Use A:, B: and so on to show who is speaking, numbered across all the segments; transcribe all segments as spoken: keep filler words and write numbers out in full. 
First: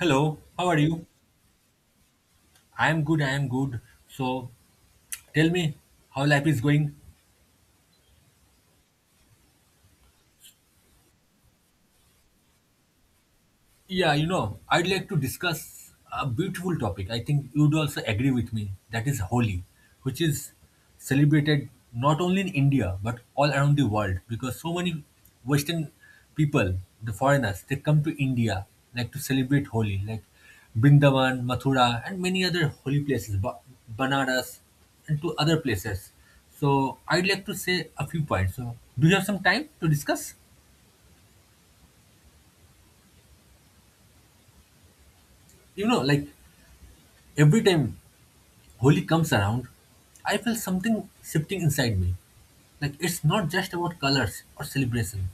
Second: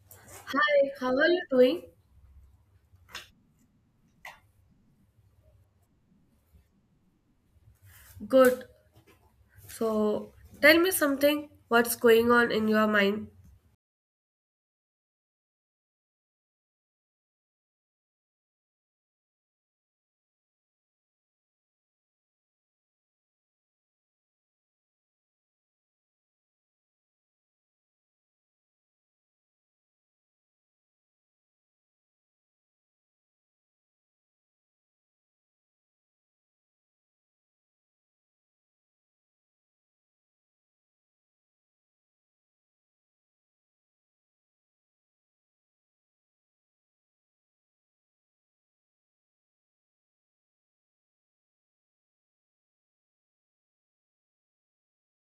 A: Hello, how
B: Hi,
A: are you?
B: how are you doing?
A: I am good, I am good. So tell me how life is going.
B: Good. So, tell me something. What's going on in your mind?
A: Yeah, you know, I'd like to discuss a beautiful topic. I think you'd also agree with me. That is Holi, which is celebrated not only in India but all around the world because so many Western people, the foreigners, they come to India like to celebrate Holi, like Brindavan, Mathura, and many other holy places, Ba- Banaras, and to other places. So I'd like to say a few points. So do you have some time to discuss? You know, like every time Holi comes around, I feel something shifting inside me. Like it's not just about colors or celebration.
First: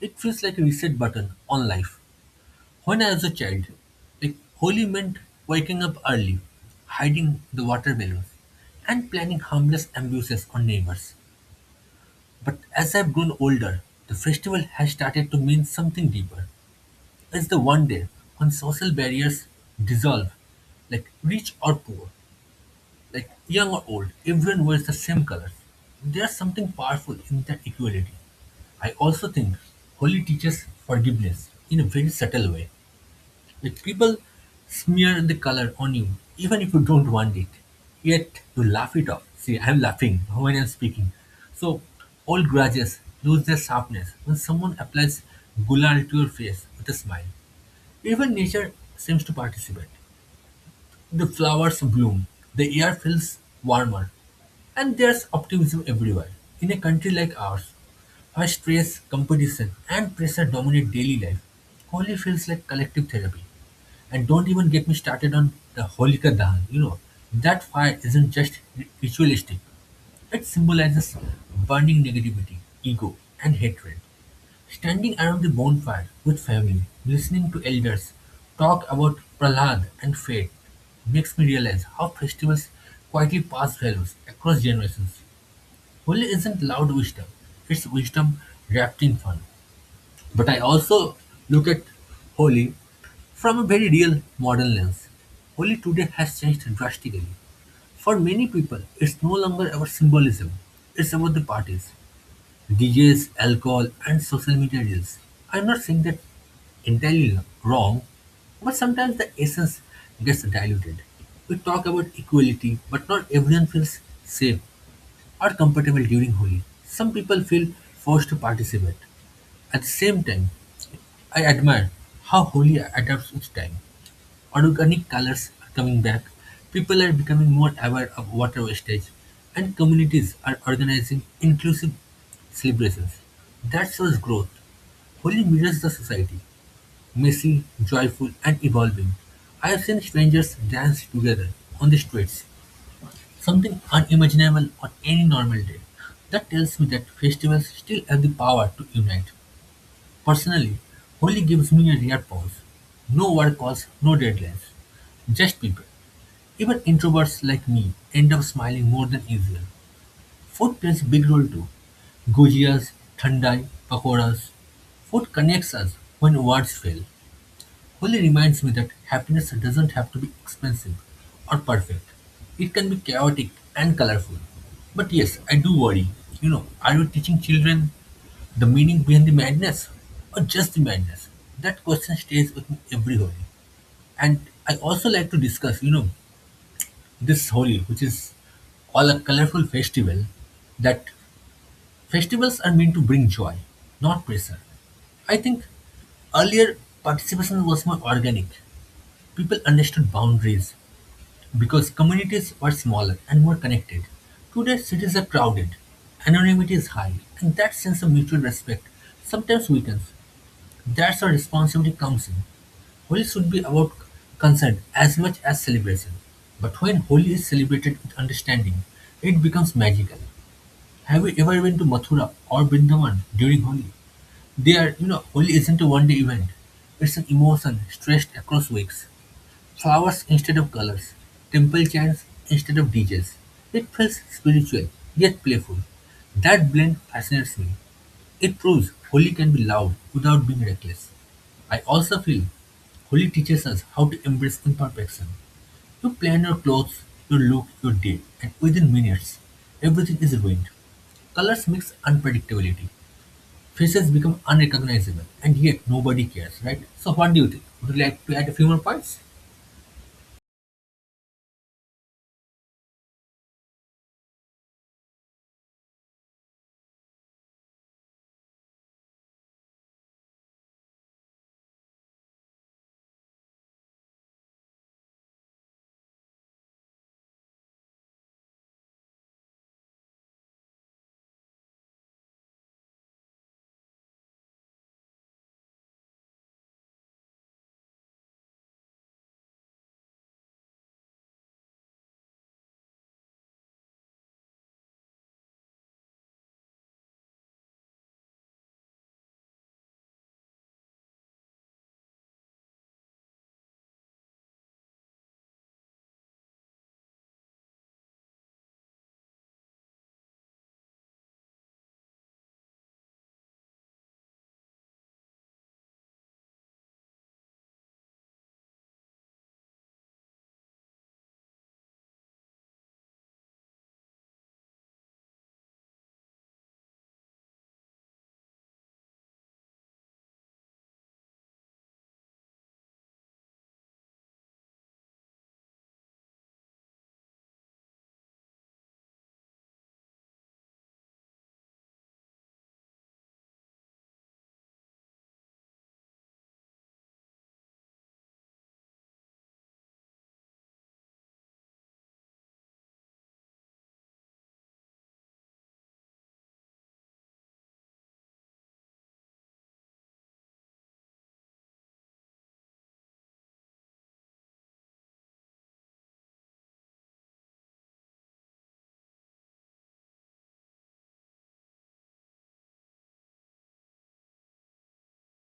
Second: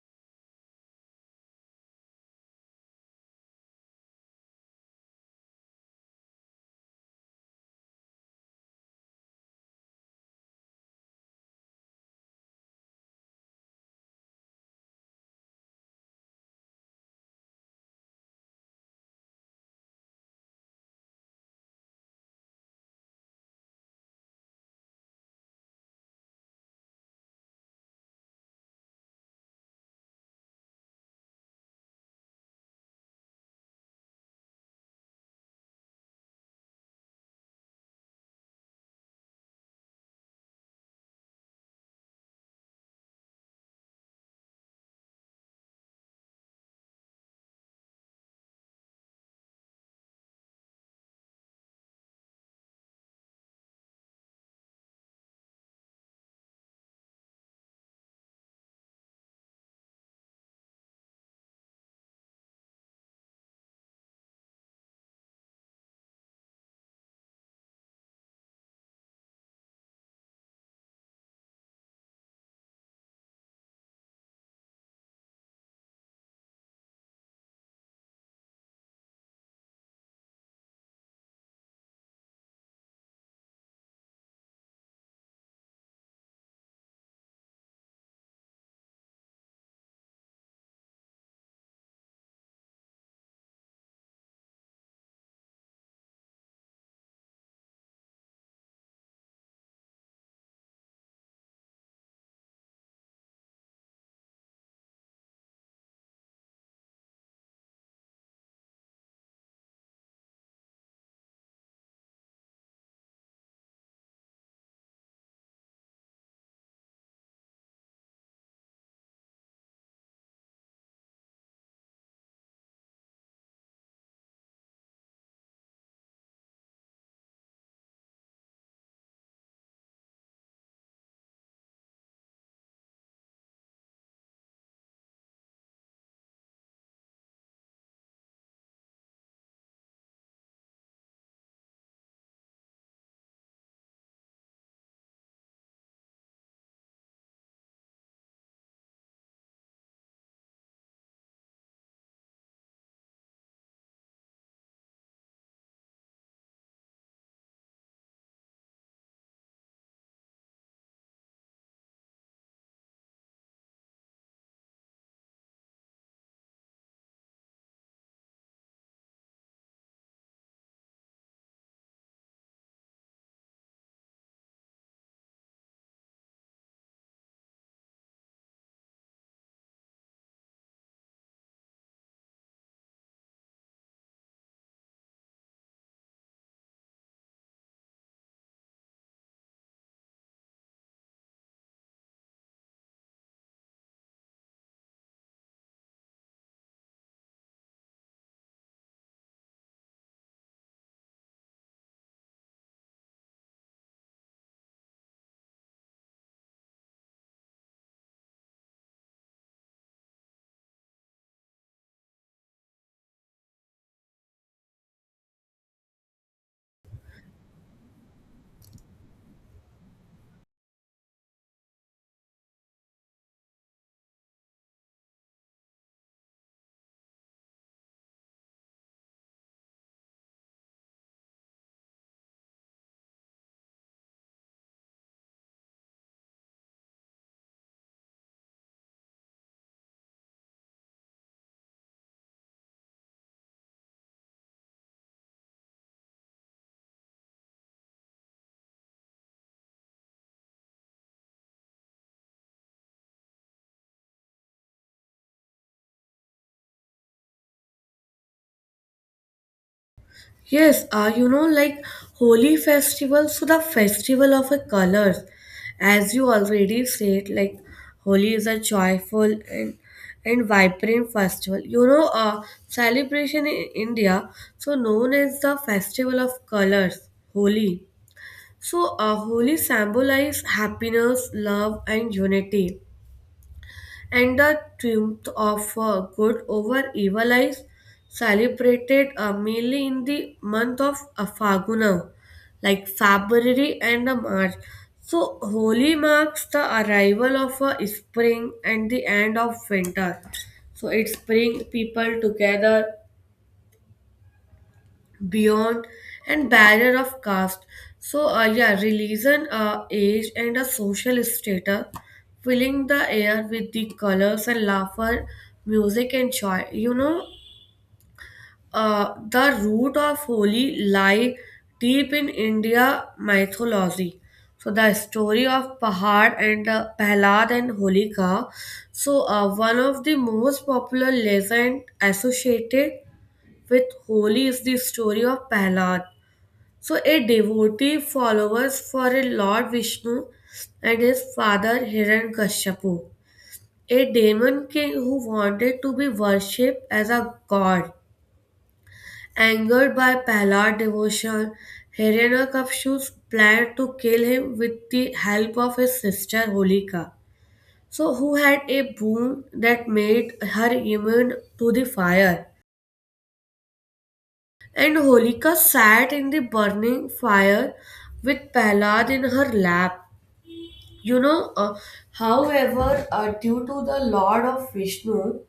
A: It feels like a reset button on life. When I was a child, like Holi meant waking up early, hiding the water balloons, and planning harmless abuses on neighbors. But as I've grown older, the festival has started to mean something deeper. It's the one day when social barriers dissolve, like rich or poor, like young or old, everyone wears the same colors. There's something powerful in that equality. I also think Holi teaches forgiveness in a very subtle way. Like people smear the color on you, even if you don't want it. Yet you laugh it off. See, I'm laughing when I'm speaking. So all grudges lose their sharpness when someone applies gulal to your face with a smile. Even nature seems to participate. The flowers bloom, the air feels warmer, and there's optimism everywhere. In a country like ours, where stress, competition, and pressure dominate daily life, Holi feels like collective therapy. And don't even get me started on the Holika Dahan. You know, that fire isn't just ri- ritualistic, it symbolizes burning negativity, ego, and hatred. Standing around the bonfire with family, listening to elders talk about Prahlad and fate makes me realize how festivals quietly pass values across generations. Holi isn't loud wisdom, it's wisdom wrapped in fun. But I also look at Holi from a very real modern lens. Holi today has changed drastically. For many people, it's no longer about symbolism, it's about the parties. D Js, alcohol, and social media reels. I'm not saying that entirely wrong, but sometimes the essence gets diluted. We talk about equality, but not everyone feels safe or comfortable during Holi. Some people feel forced to participate. At the same time, I admire how Holi adapts with time organic colors are coming back, people are becoming more aware of water wastage, and communities are organizing inclusive celebrations. That shows growth. Holi mirrors the society, messy, joyful, and evolving. I have seen strangers dance together on the streets, something unimaginable on any normal day. That tells me that festivals still have the power to unite. Personally, Holi gives me a rare pause. No work calls, no deadlines just people. Even introverts like me end up smiling more than usual. Food plays a big role too. Gujias, thandai, pakoras. Food connects us when words fail. Holi reminds me that happiness doesn't have to be expensive or perfect. It can be chaotic and colorful. But yes, I do worry. You know, are we teaching children the meaning behind the madness or just the madness? That question stays with me every Holi. And I also like to discuss, you know, this Holi, which is all a colorful festival, that festivals are meant to bring joy, not pressure. I think earlier participation was more organic. People understood boundaries because communities were smaller and more connected. Today, cities are crowded, anonymity is high, and that sense of mutual respect sometimes weakens. That's where responsibility comes in. Holi should be about concern as much as celebration. But when Holi is celebrated with understanding, it becomes magical. Have you ever been to Mathura or Vrindavan during Holi? They are, you know, Holi isn't a one day event. It's an emotion stretched across weeks. Flowers instead of colors, temple chants instead of D Js. It feels spiritual yet playful. That blend fascinates me. It proves Holi can be loud without being reckless. I also feel Holi teaches us how to embrace imperfection. You plan your clothes, your look, your day, and within minutes, everything is ruined. Colors mix unpredictability. Faces become unrecognizable, and yet nobody cares, right? So, what do you think? Would you like to add a few more points?
B: Yes, uh, you know, like Holi festival, so the festival of the colors. As you already said, like Holi is a joyful and and vibrant festival. You know, uh, celebration in India, so known as the festival of colors, Holi. So, uh, Holi symbolize happiness, love, and unity, and the triumph of uh, good over evil is celebrated uh, mainly in the month of uh, Faguna, like February and uh, March. So, Holi marks the arrival of uh, spring and the end of winter. So, it's bring people together beyond and barrier of caste, so uh, yeah, religion, uh, age and a social status, filling the air with the colors and laughter, music and joy you know uh, The root of holi lie deep in india mythology, so the story of pahad and uh, pahlad and holika. So uh, one of the most popular legend associated with holi is the story of pahlad, so a devotee follows for a Lord Vishnu and his father Hiranyakashipu, a demon king who wanted to be worshipped as a god. Angered by Prahlad's devotion, Hiranyakashipu's plan to kill him with the help of his sister Holika, so who had a boon that made her immune to the fire. And Holika sat in the burning fire with Prahlad in her lap. You know, uh, however, uh, due to the Lord of Vishnu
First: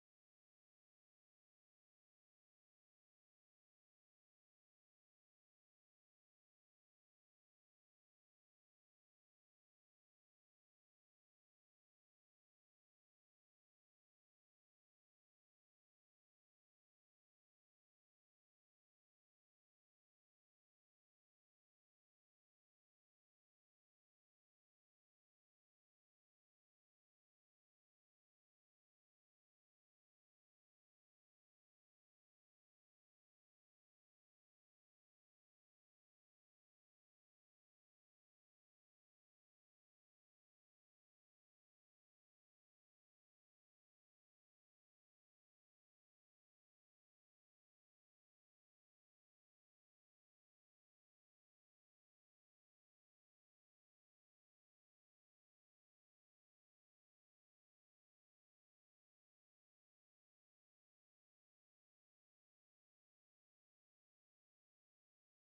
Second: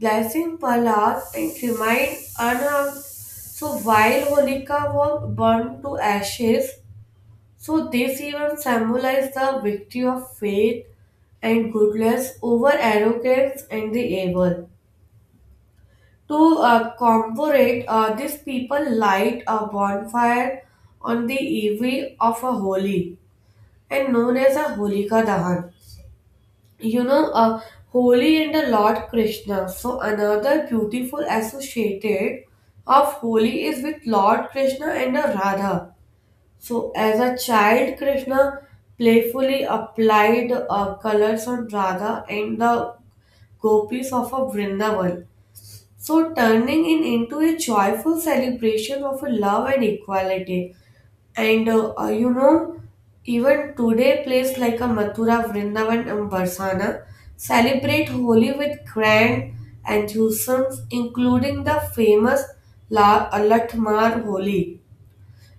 B: blessing, Prahlad and remained unharmed. So while Holika was burned to ashes, so this even symbolized the victory of faith and goodness over arrogance and the evil. To uh, commemorate, uh, these people light a bonfire on the eve of a holy and known as a Holika Dahan. you know uh, Holy and the lord krishna, so another beautiful associated of holy is with lord krishna and the radha. So as a child krishna playfully applied uh, colors on radha and the gopis of a vrindavan, so turning it into a joyful celebration of love and equality. and uh, uh, you know, Even today, places like a Mathura, Vrindavan, and Barsana celebrate Holi with grand enthusiasm, including the famous La- uh, Latmar Holi.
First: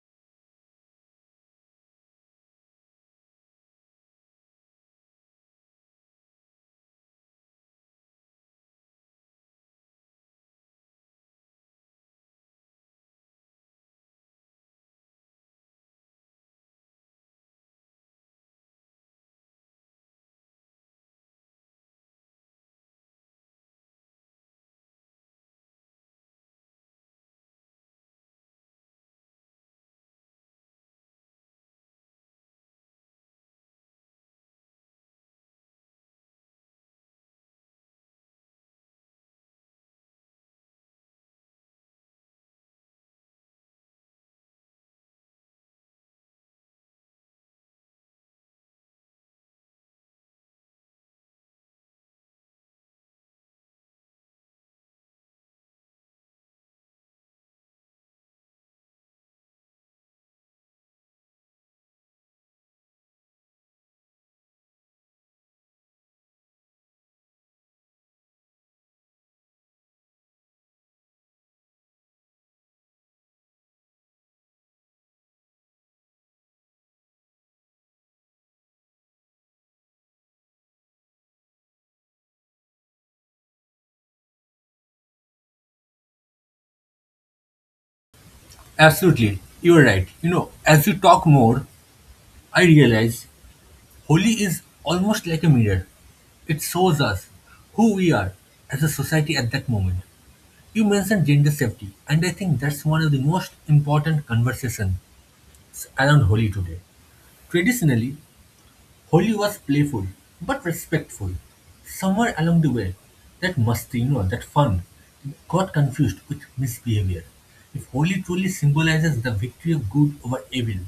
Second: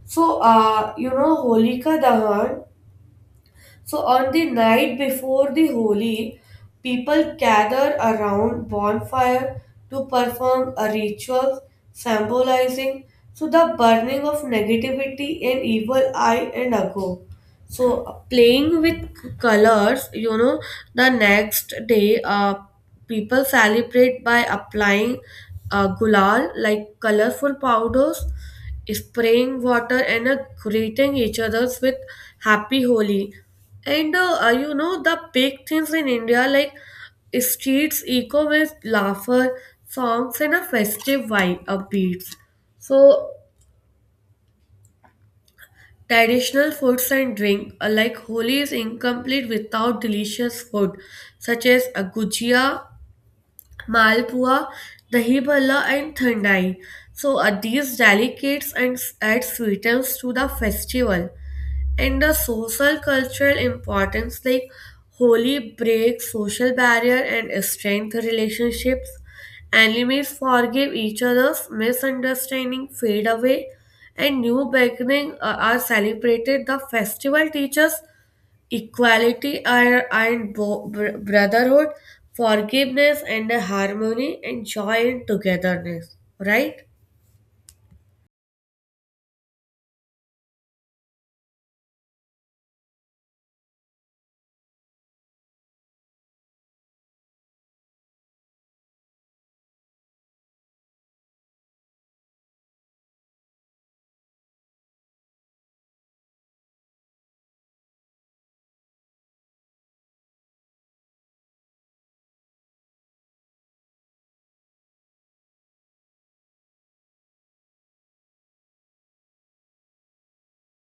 B: So, uh, you know, Holika Dahan, so on the night before the Holi, people gather around bonfire to perform a ritual symbolizing, so the burning of negativity and evil eye and ago. So uh, playing with colors you know The next day uh, people celebrate by applying uh, gulal, like colorful powders, spraying water and uh, greeting each others with happy holi. And uh, uh, you know The big things in india, like streets echo with laughter, songs and a festive vibe of beats. So traditional foods and drink are, like Holi is incomplete without delicious food such as a gujia, malpua, dahi bhalla and thandai. So uh, these delicates and s- add sweetness to the festival and the social cultural importance, like holy breaks social barrier and strength relationships, enemies forgive each other's misunderstanding, fade away, and new beginning uh, are celebrated. The festival teaches equality are- and bo- br- brotherhood, forgiveness and harmony and joy and togetherness, right?
A: Absolutely, you are right. You know, as you talk more, I realize Holi is almost like a mirror. It shows us who we are as a society at that moment. You mentioned gender safety, and I think that's one of the most important conversations around Holi today. Traditionally, Holi was playful but respectful. Somewhere along the way, that must, you know, that fun got confused with misbehavior. If Holi truly symbolizes the victory of good over evil,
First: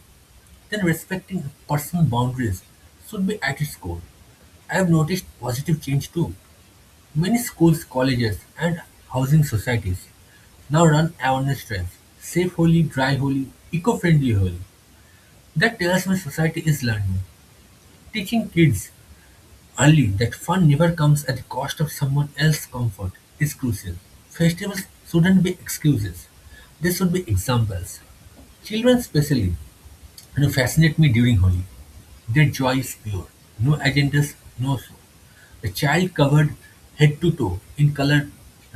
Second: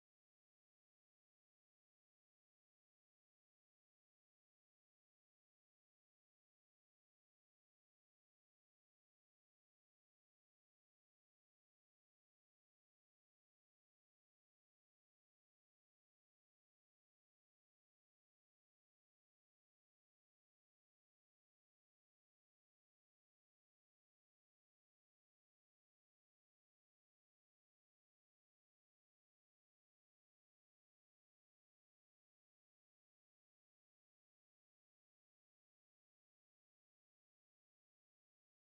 A: then respecting personal boundaries should be at its core. I have noticed positive change too. Many schools, colleges, and housing societies now run awareness drives, safe holy, dry holy, eco-friendly holy. That tells me society is learning, teaching kids early that fun never comes at the cost of someone else's comfort is crucial. Festivals shouldn't be excuses; they should be examples. Children, especially, you know, fascinate me during Holi. Their joy is pure. No agendas, no show. A child covered head to toe in color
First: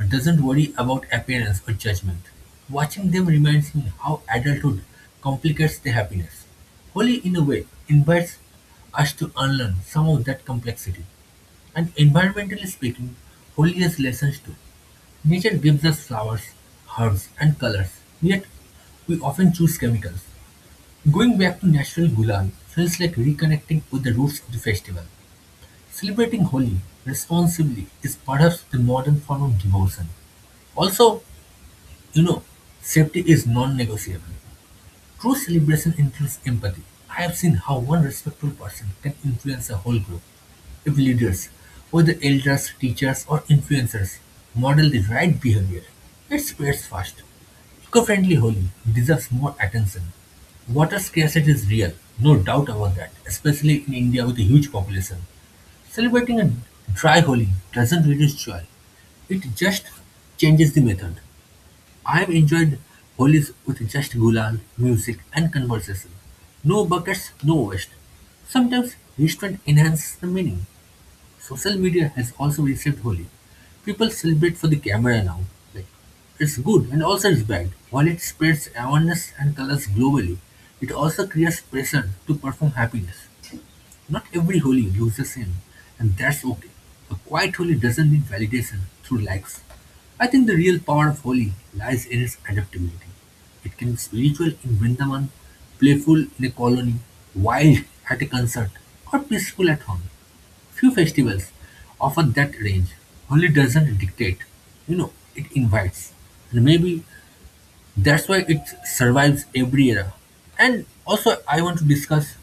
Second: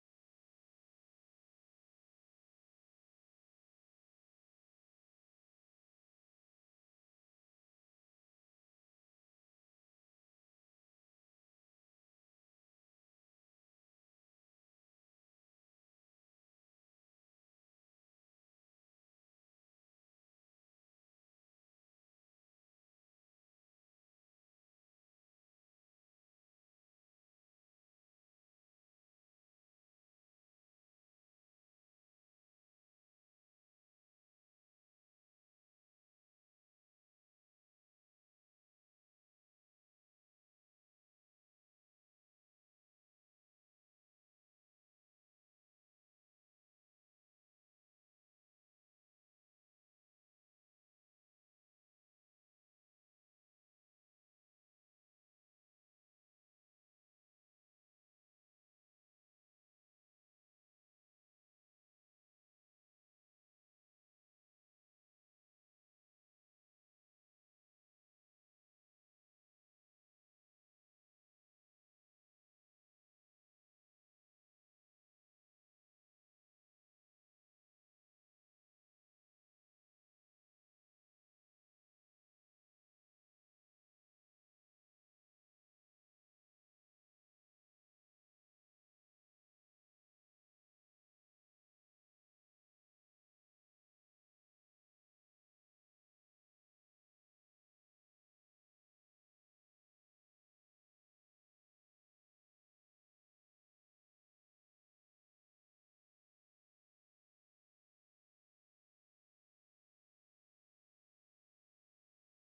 A: doesn't worry about appearance or judgment. Watching them reminds me how adulthood complicates the happiness. Holi, in a way, invites us to unlearn some of that complexity. And environmentally speaking, Holi has lessons too. Nature gives us flowers, herbs, and colors, yet we often choose chemicals. Going back to National Gulag feels like reconnecting with the roots of the festival. Celebrating Holi responsibly is perhaps the modern form of devotion. Also, you know, safety is non negotiable. True celebration includes empathy. I have seen how one respectful person can influence a whole group. If leaders, whether elders, teachers, or influencers, model the right behavior, it spreads fast. Eco-friendly Holi deserves more attention. Water scarcity is real, no doubt about that, especially in India with a huge population. Celebrating a dry Holi doesn't reduce joy, it just changes the method. I've enjoyed Holies with just Gulal, music and conversation. No buckets, no waste. Sometimes restaurant enhances the meaning. Social media has also reshaped Holi. People celebrate for the camera now. Like, it's good and also it's bad. While it spreads awareness and colors globally, it also creates pressure to perform happiness. Not every holy looks the same, and that's okay. A quiet holy doesn't need validation through likes. I think the real power of holy lies in its adaptability. It can be spiritual in Vrindavan, playful in a colony, wild at a concert, or peaceful at home. Few festivals offer that range. Holy doesn't dictate, you know, it invites. And maybe that's why it survives every era. And also, I want to discuss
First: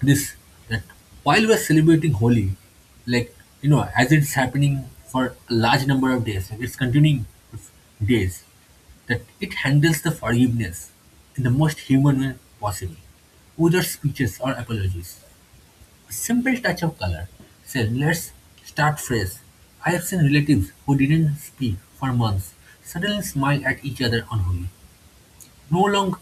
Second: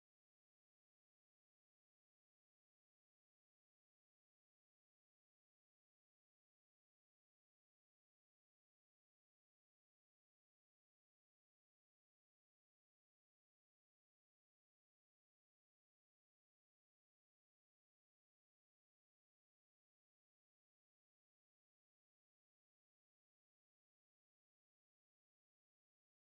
A: this that while we're celebrating Holi, like you know, as it's happening for a large number of days, like it's continuing with days, that it handles the forgiveness in the most human way possible, without speeches or apologies. A simple touch of color. Say, let's start fresh. I have seen relatives who didn't speak for months suddenly smile at each other on Holi. No long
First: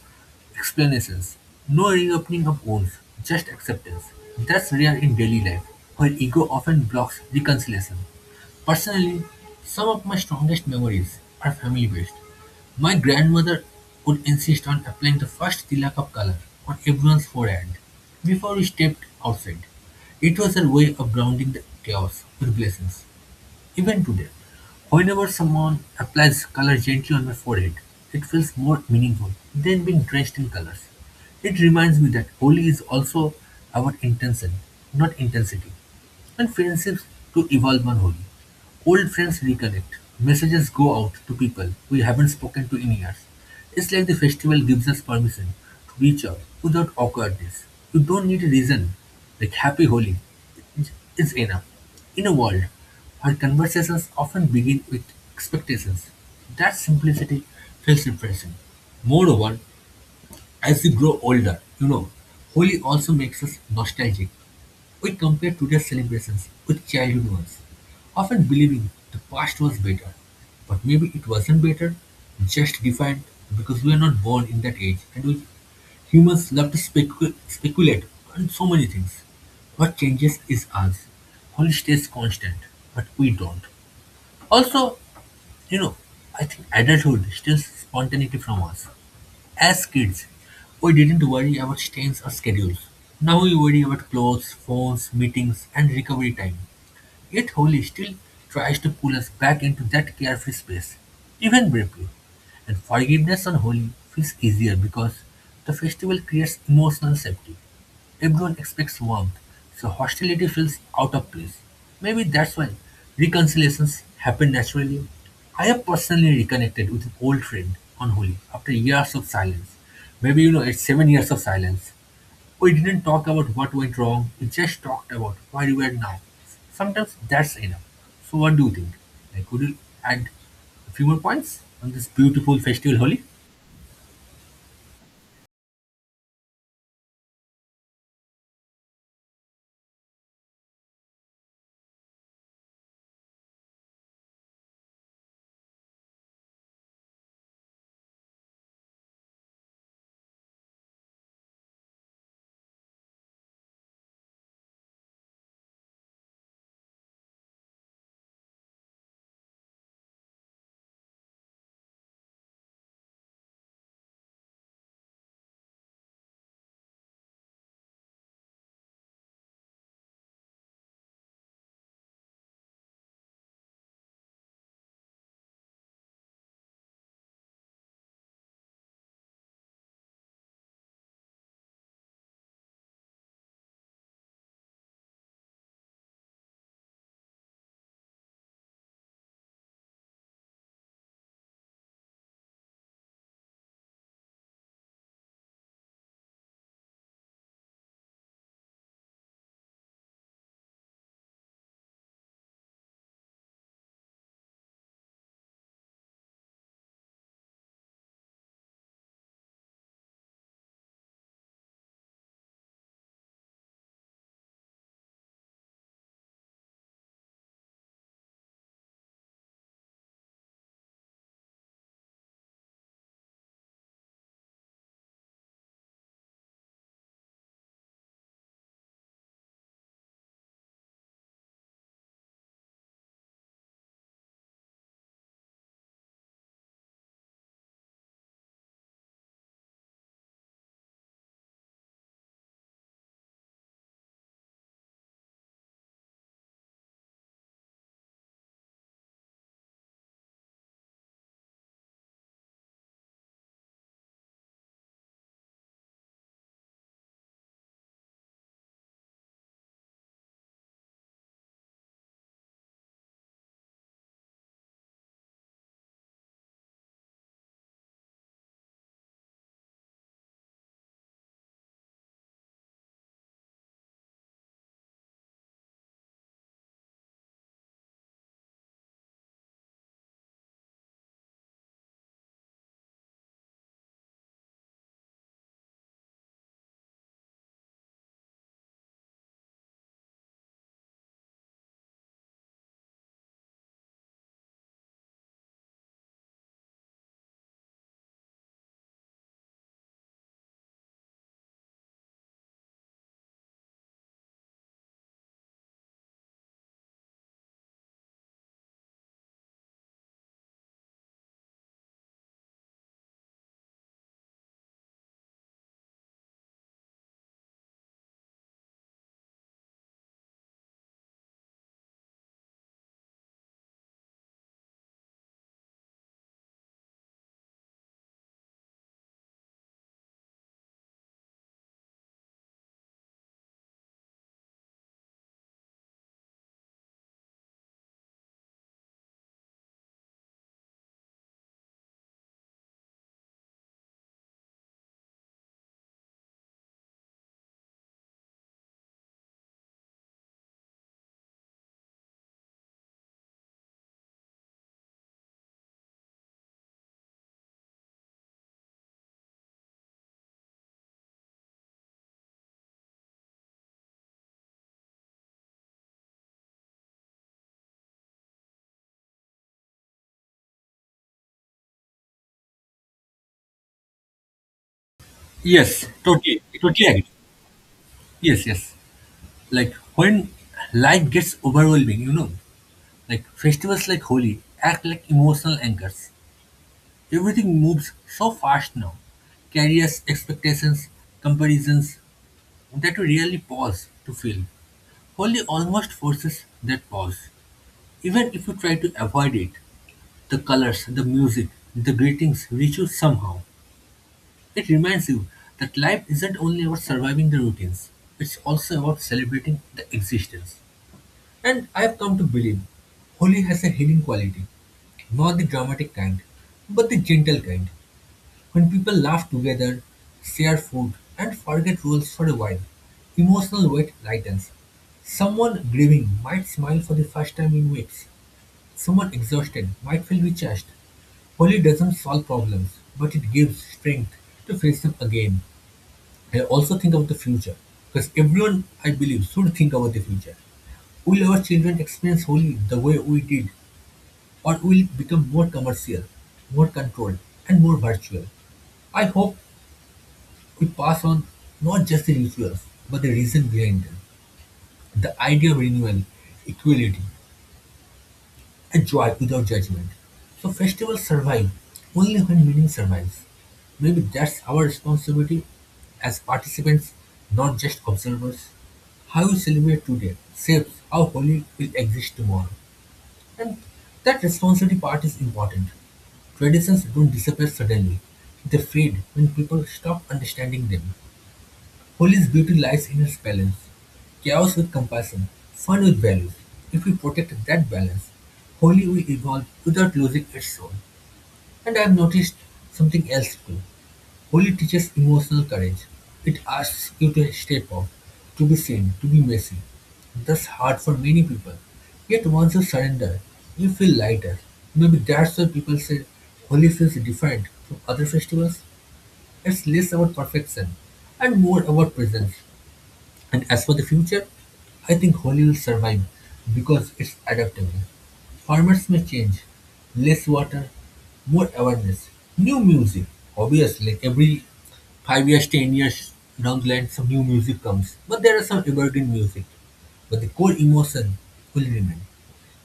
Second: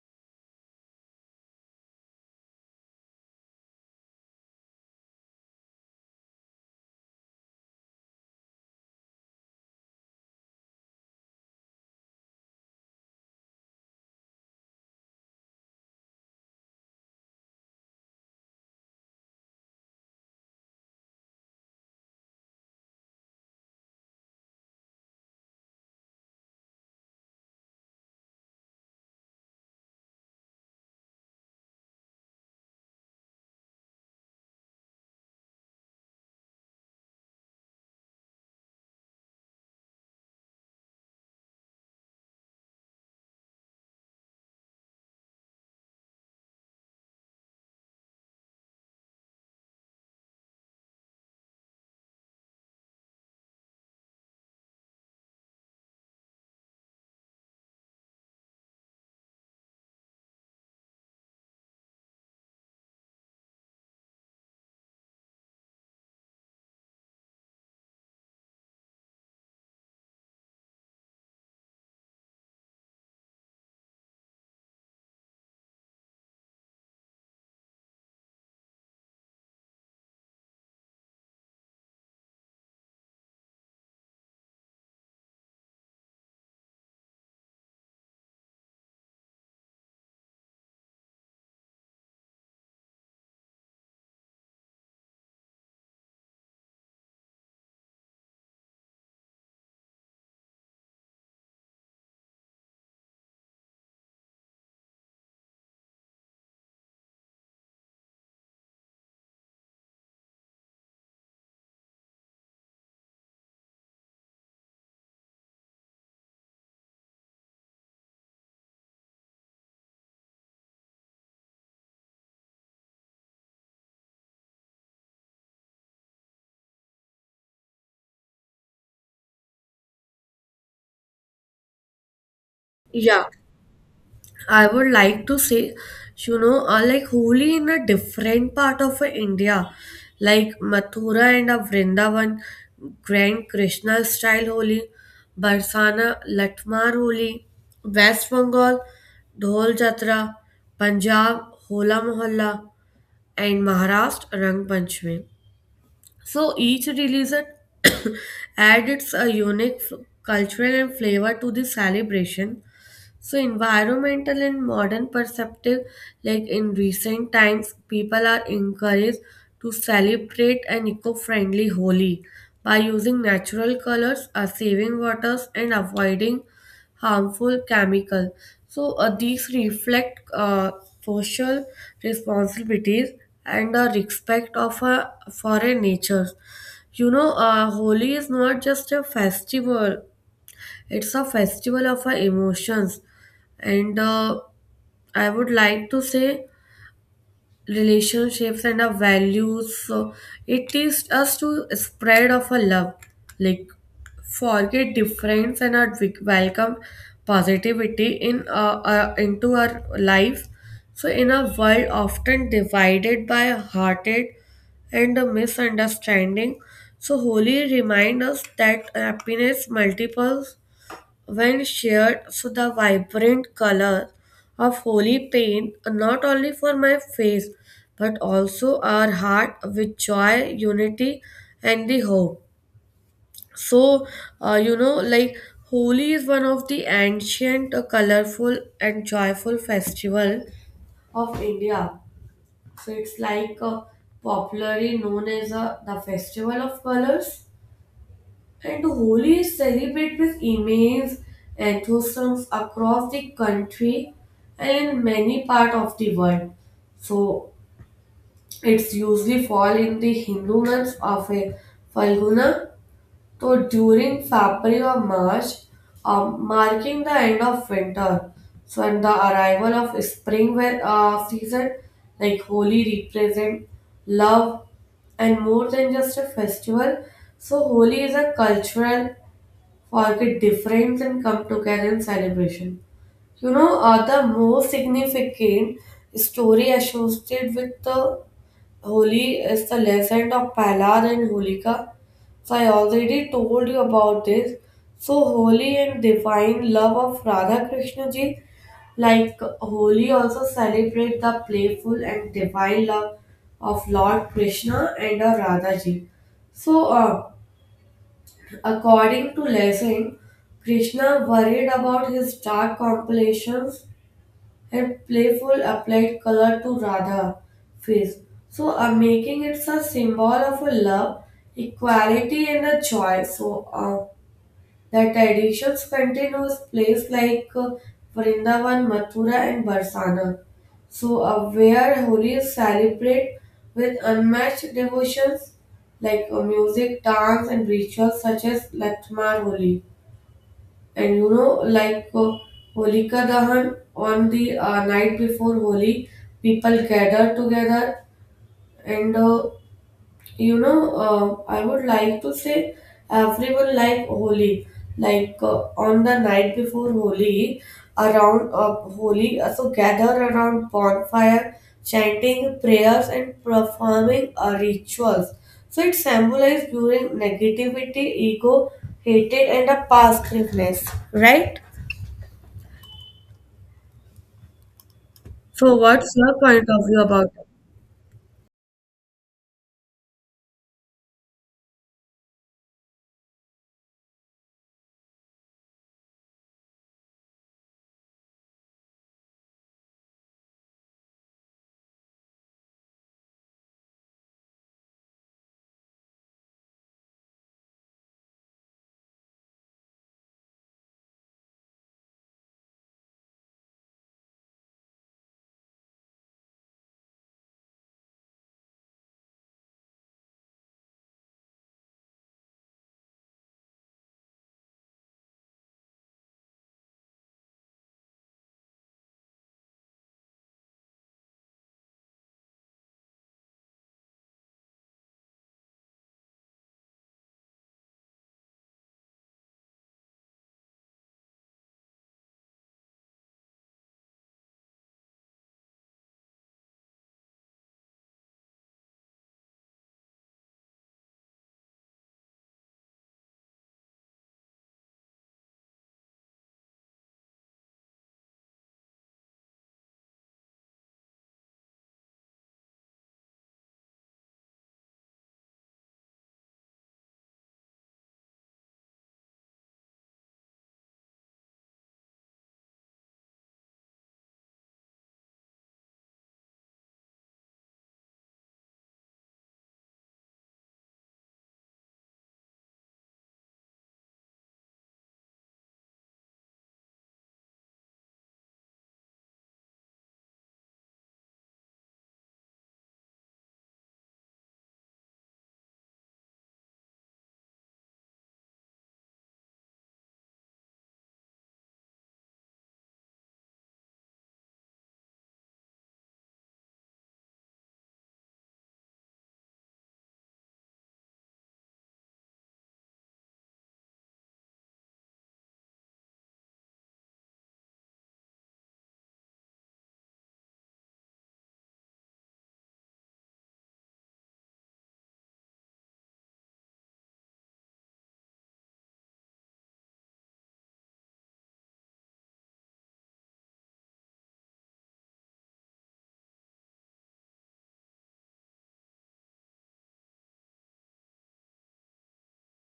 A: explanations, no reopening of wounds, just acceptance. That's rare in daily life, where ego often blocks reconciliation. Personally, some of my strongest memories are family based. My grandmother would insist on applying the first tilak of color on everyone's forehead before we stepped outside. It was her way of grounding the chaos with blessings. Even today, whenever someone applies color gently on my forehead, it feels more meaningful than being drenched in colors. It reminds me that Holi is also about intention, not intensity. And friendships to evolve on whole. Old friends reconnect. Messages go out to people we haven't spoken to in years. It's like the festival gives us permission to reach out without awkwardness. You don't need a reason. Like happy holy is enough. In a world where conversations often begin with expectations, that simplicity feels refreshing. Moreover, as we grow older, you know, holy also makes us nostalgic. We compare today's celebrations with childhood ones, often believing the past was better. But maybe it wasn't better, just different because we are not born in that age and we humans love to specu- speculate on so many things. What changes is us. What stays constant, but we don't. Also, you know, I think adulthood steals spontaneity from us. As kids, we didn't worry about stains or schedules. Now we worry about clothes, phones, meetings, and recovery time. Yet Holly still tries to pull us back into that carefree space, even briefly. And forgiveness on Holi feels easier because the festival creates emotional safety. Everyone expects warmth, so hostility feels out of place. Maybe that's why reconciliations happen naturally. I have personally reconnected with an old friend on Holi after years of silence. Maybe you know it's seven years of silence. We didn't talk about what went wrong, we just talked about where we are now. Sometimes that's enough. So what do you think? Like could you add a few more points on this beautiful festival Holi?
B: Yeah, I would like to say, you know, uh, like Holi in a different part of uh, India, like Mathura and uh, Vrindavan, Grand Krishna style Holi, Barsana, Latmar Holi, West Bengal, Dhol Jatra, Punjab, Hola Mohalla, and Maharashtra, Rang Panchami. So each religion adds a unique f- cultural and flavor to the celebration. So, environmental and modern perceptive, like in recent times, people are encouraged to celebrate an eco friendly Holi by using natural colors, uh, saving waters, and avoiding harmful chemical. So, uh, these reflect uh, social responsibilities and the respect of a foreign nature. You know, uh, Holi is not just a festival, it's a festival of our emotions, and uh, I would like to say relationships and our values. So it teaches us to spread of our love, like forget difference and our we- welcome positivity in uh, uh, into our life. So in a world often divided by hearted and a misunderstanding, so holy remind us that happiness multiples when shared, so the vibrant color of holy paint not only for my face but also our heart with joy, unity and the hope. So uh, you know like Holi is one of the ancient, uh, colorful, and joyful festival of India. So it's like uh, popularly known as uh, the festival of colors. And Holi is celebrated with immense enthusiasm across the country and in many parts of the world. So it's usually fall in the Hindu months of a Falguna, so during February or March, um, marking the end of winter. So and the arrival of spring where, uh, season, like Holi represent love and more than just a festival. So Holi is a cultural, forget difference and come together in celebration. You know, uh, the most significant story associated with the Holi is the legend of Prahlad and Holika. So I already told you about this. So holy and divine love of Radha Krishna ji, like Holi also celebrate the playful and divine love of Lord Krishna and of Radha ji. So uh, According to Lessing, Krishna worried about his dark complexions and playful applied color to Radha face, so uh, making it a symbol of a love, equality, and a joy. So uh, the traditions continues place like uh, Vrindavan, Mathura and Barsana. So uh, where Holi is celebrated with unmatched devotions like uh, music, dance and rituals such as Latmar Holi. And you know like uh, Holika Dahan on the uh, night before Holi, people gather together and uh, you know uh, I would like to say everyone like holi, like uh, on the night before holi, around uh, holi uh, so gather around bonfire, chanting prayers and performing uh, rituals. So it symbolizes during negativity, ego, hatred and a past forgiveness.
A: Yes, totally, totally agree. Yes, yes. Like when life gets overwhelming, you know, like festivals like Holi act like emotional anchors. Everything moves so fast now, carriers, expectations, comparisons that we really pause to feel. Holi almost forces that pause. Even if you try to avoid it, the colors, the music, the greetings reach you somehow. It reminds you that life isn't only about surviving the routines, it's also about celebrating the existence. And I have come to believe Holi has a healing quality, not the dramatic kind, but the gentle kind. When people laugh together, share food, and forget rules for a while, emotional weight lightens. Someone grieving might smile for the first time in weeks. Someone exhausted might feel recharged. Holy doesn't solve problems, but it gives strength to face them again. I also think about the future, because everyone, I believe, should think about the future. Will our children experience Holy the way we did, or will it become more commercial, more controlled, and more virtual? I hope we pass on not just the rituals, but the reason behind them. The idea of renewal, equality, and joy without judgment. So festivals survive only when meaning survives. Maybe that's our responsibility as participants, not just observers. How we celebrate today shapes how holy will exist tomorrow. And that responsibility part is important. Traditions don't disappear suddenly. They fade when people stop understanding them. Holy's beauty lies in its balance, chaos with compassion, fun with values. If we protect that balance, Holy will evolve without losing its soul. And I have noticed something else too. Holy teaches emotional courage. It asks you to step up, to be seen, to be messy. That's hard for many people. Yet once you surrender, you feel lighter. Maybe that's why people say Holy feels different from other festivals. It's less about perfection and more about presence. And as for the future, I think Holi will survive because it's adaptable. Formats may change, less water, more awareness, new music. Obviously, like every five years, ten years down the line, some new music comes. But there are some evergreen music. But the core emotion will remain.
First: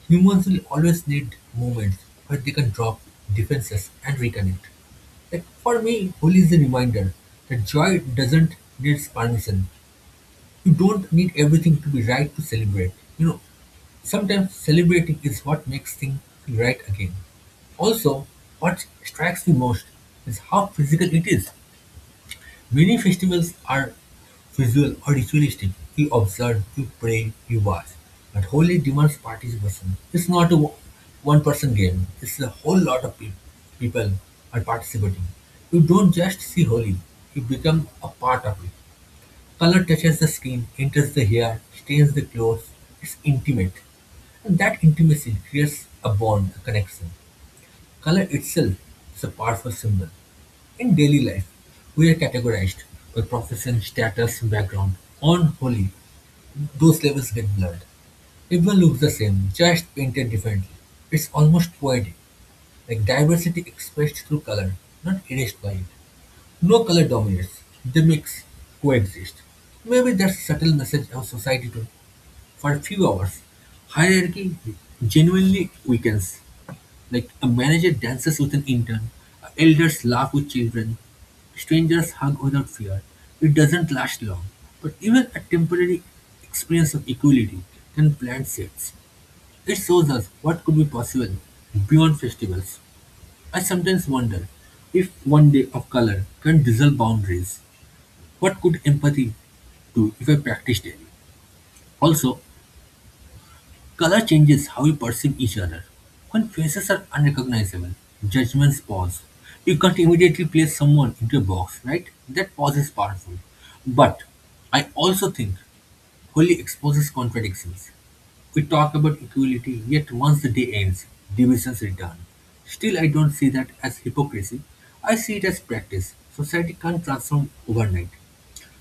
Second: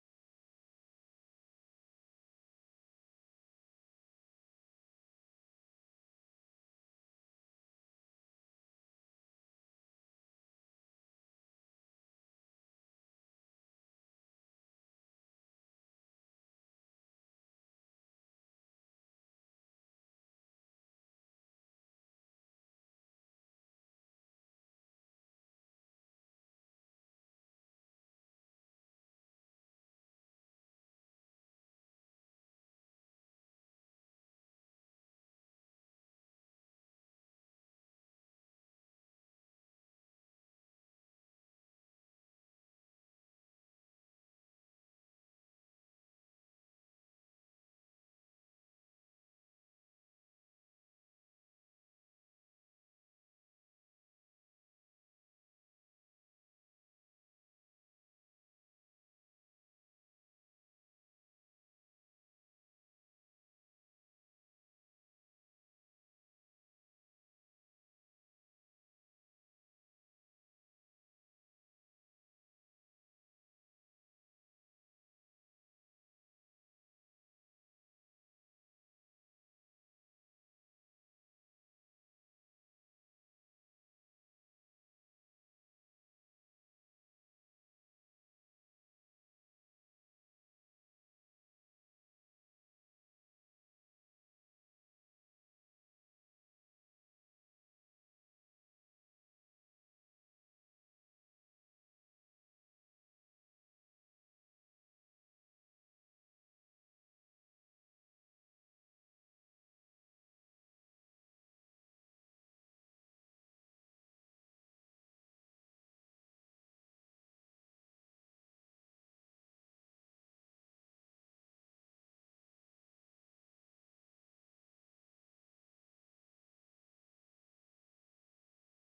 A: Humans will always need moments where they can drop defenses and reconnect. Like for me, Holi is a reminder that joy doesn't need permission. You don't need everything to be right to celebrate. You know, sometimes celebrating is what makes things feel right again. Also, what strikes me most is how physical it is. Many festivals are visual or ritualistic. You observe, you pray, you watch. But holy demands participation. It's not a one person game, it's a whole lot of pe- people are participating. You don't just see holy, you become a part of it. Color touches the skin, enters the hair, stains the clothes. It's intimate. And that intimacy creates a bond, a connection. Color itself is a powerful symbol. In daily life, we are categorized by profession, status, background. On holy, those levels get blurred. Everyone looks the same, just painted differently. It's almost poetic, like diversity expressed through color, not erased by it. No color dominates, they mix, coexist. Maybe that's subtle message of society today. For a few hours, hierarchy genuinely weakens. Like a manager dances with an intern, elders laugh with children, strangers hug without fear. It doesn't last long, but even a temporary experience of equality can plant seeds. It shows us what could be possible beyond festivals. I sometimes wonder, if one day of color can dissolve boundaries, what could empathy do if I practiced daily? Also, color changes how we perceive each other. When faces are unrecognizable, judgments pause. You can't immediately place someone into a box, right? That pause is powerful. But I also think Holi exposes contradictions. We talk about equality, yet once the day ends, divisions return. Still, I don't see that as hypocrisy. I see it as practice. Society can't transform overnight.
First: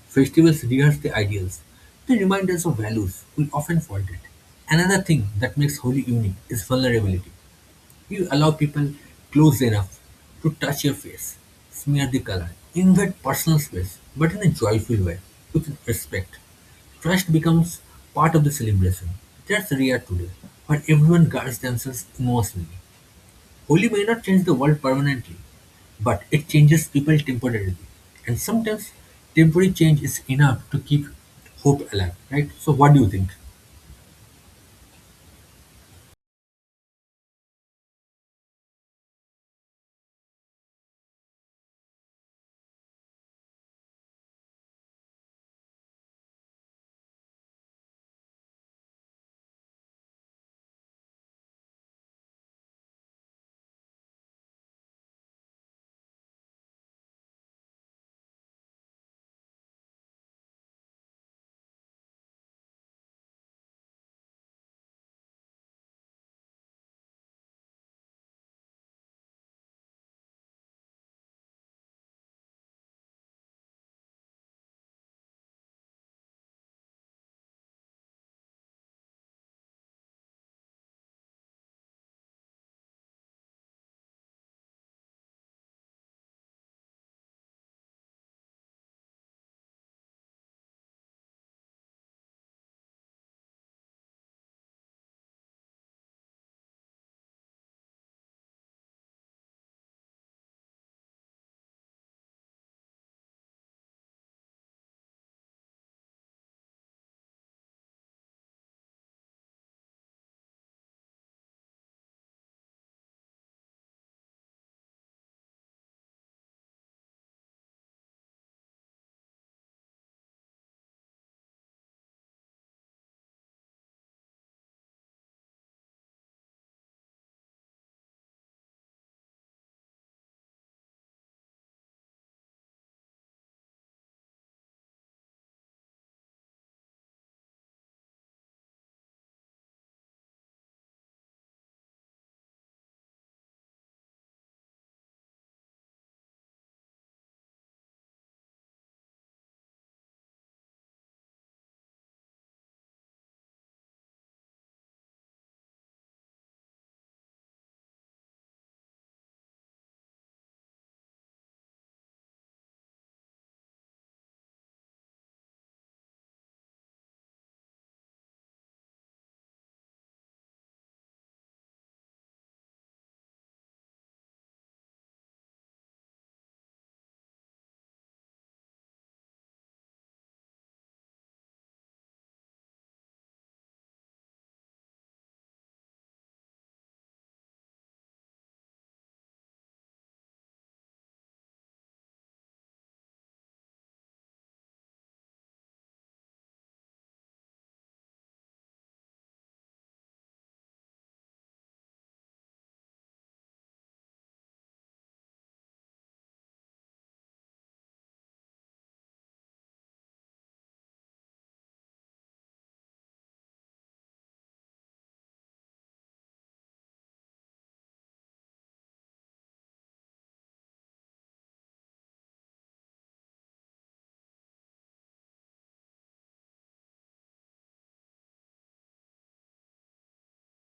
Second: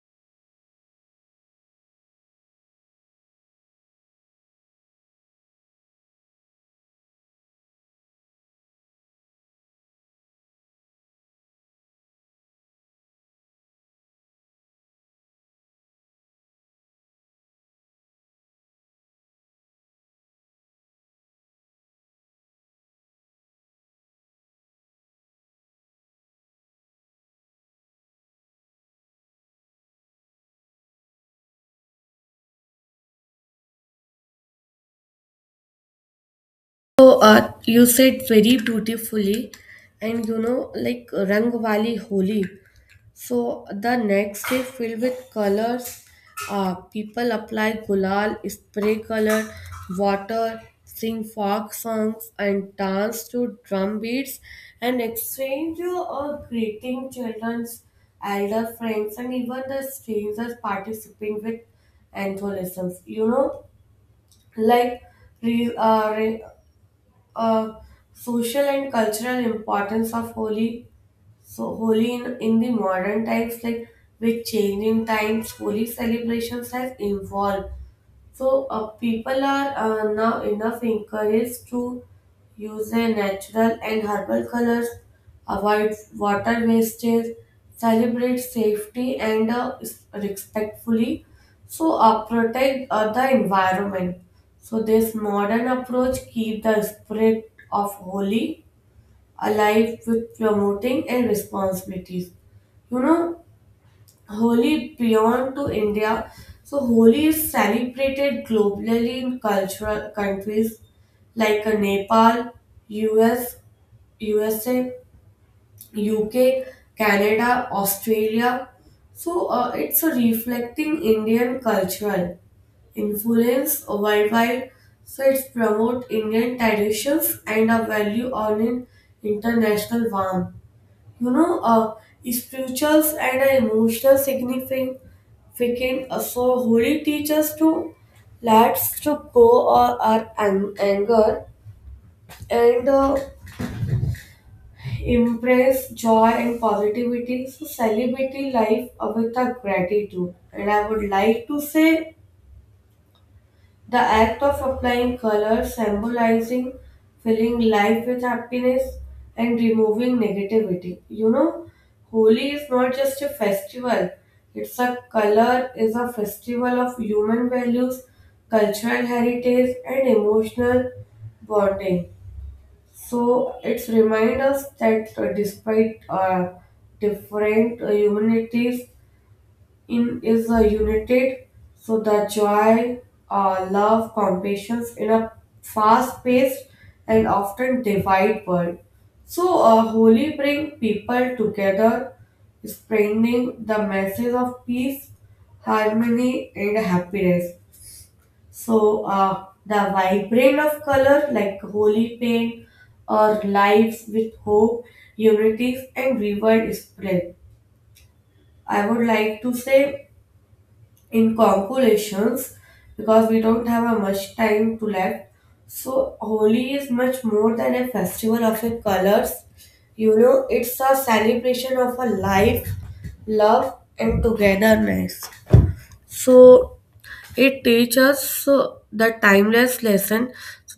A: Festivals rehearse the ideals. They remind us of values we often forget. Another thing that makes Holi unique is vulnerability. You allow people close enough to touch your face, smear the color, invade personal space, but in a joyful way, with respect. Trust becomes part of the celebration. That's rare today, where everyone guards themselves emotionally. Only may not change the world permanently, but it changes people temporarily. And sometimes temporary change is enough to keep hope alive, right? So, what do you think?
B: So, uh, you said very beautifully, and you know, like Rangvali Holi. So, the next day filled with colors, uh, people apply gulal, spray color, water, sing folk songs, and dance to drum beats, and exchange uh, greeting children's, elder friends, and even the strangers participating with enthusiasm. You know, like re, uh, re- uh, social and cultural importance of Holi. So Holi in, in the modern times, like with changing times, Holi celebrations has evolved. So uh, people are uh, now enough encouraged to use a natural and herbal colors, avoid water wastage, celebrate safety and uh, s- respectfully, so uh, protect uh, the environment. So this modern approach keep the spirit of holy alive with promoting and responsibilities. You know, Holi beyond to India. So Holi is celebrated globally in cultural countries like uh, Nepal, U S, U S A, U K, Canada, Australia. So uh, it's a reflecting Indian cultural influence worldwide. So it's promote Indian traditions and a value on an international warmth. You know, uh, Spirituals and uh, emotional significance freaking uh, so holy teachers to let's to go or our ang- anger and uh, Impress joy and positivity. So celebrate life with a gratitude. And I would like to say the act of applying color, symbolizing filling life with happiness and removing negativity. You know, Holi is not just a festival. It's a color, is a festival of human values, cultural heritage and emotional bonding. So it's remind us that uh, despite uh, different uh, humanities in is uh, united, so the joy, uh, love, compassion in a fast-paced and often divided world. So uh, holy bring people together, spreading the message of peace, harmony, and happiness. So uh, the vibrant of color like holy paint or lives with hope, unity and reward spread. I would like to say in conclusions, because we don't have a much time to left. So Holi is much more than a festival of the colors. You know, it's a celebration of a life, love and togetherness. So it teaches uh, the timeless lesson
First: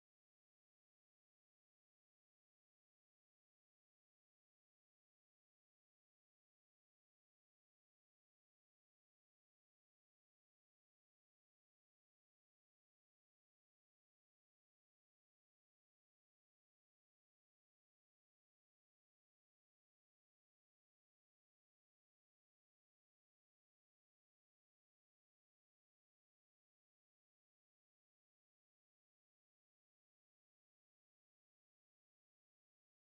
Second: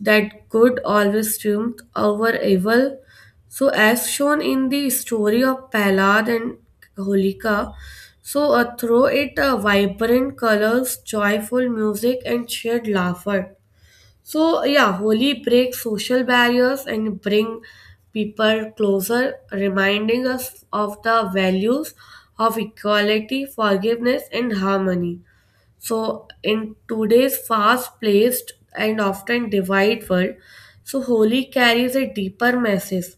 B: that good always triumphs over evil. So, as shown in the story of Prahlad and Holika, so uh, through it, uh, vibrant colors, joyful music, and shared laughter. So, yeah, Holi breaks social barriers and bring people closer, reminding us of the values of equality, forgiveness, and harmony. So, in today's fast paced and often divided world, so Holi carries a deeper message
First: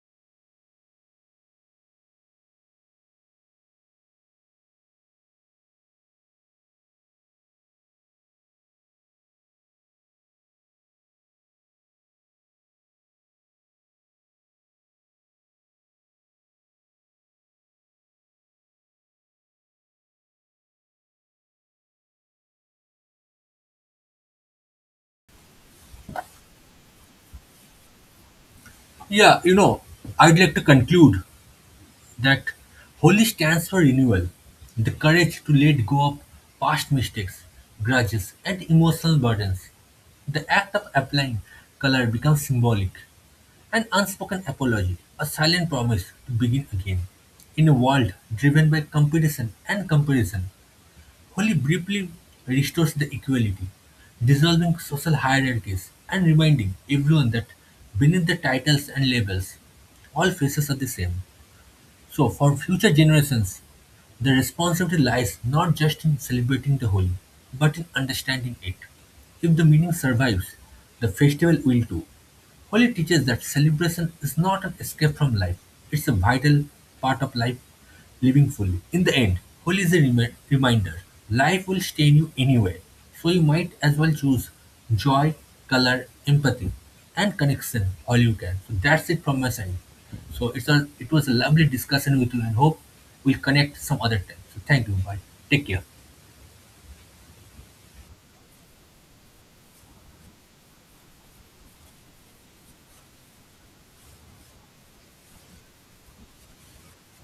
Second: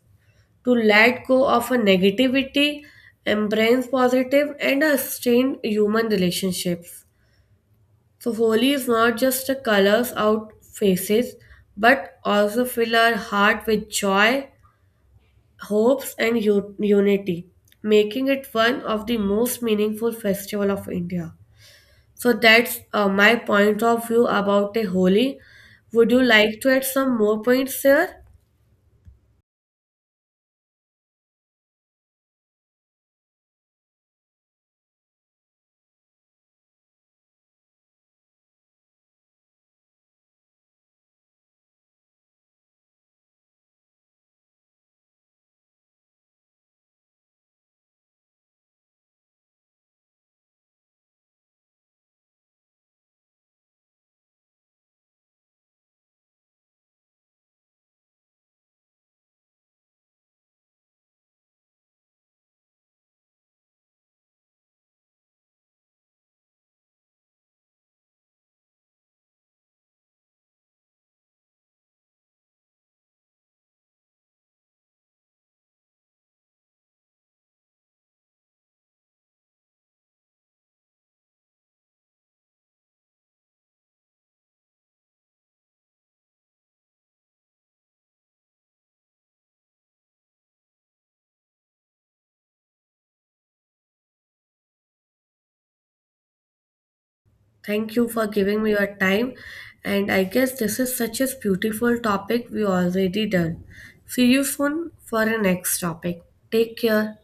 B: to let go of a negativity, embrace positive, and a strained human relationships. So, Holi is not just a colors out faces but also fill our heart with joy, hopes, and u- unity, making it one of the most meaningful festival of India. So that's uh, my point of view about a Holi. Would you like to add some more points here?
A: Yeah, you know, I'd like to conclude that holy stands for renewal, the courage to let go of past mistakes, grudges, and emotional burdens. The act of applying color becomes symbolic, an unspoken apology, a silent promise to begin again. In a world driven by competition and comparison, Holi briefly restores the equality, dissolving social hierarchies and reminding everyone that beneath the titles and labels, all faces are the same. So, for future generations, the responsibility lies not just in celebrating the holy, but in understanding it. If the meaning survives, the festival will too. Holy teaches that celebration is not an escape from life, it's a vital part of life living fully. In the end, Holy is a remi- reminder, life will stain you anyway, so you might as well choose joy, color, empathy, and connection all you can. So that's it from my side. So it's a, it was a lovely discussion with you and hope we'll connect some other time. So thank you. Bye. Take care.
B: Thank you for giving me your time. And I guess this is such a beautiful topic we already done. See you soon for the next topic. Take care.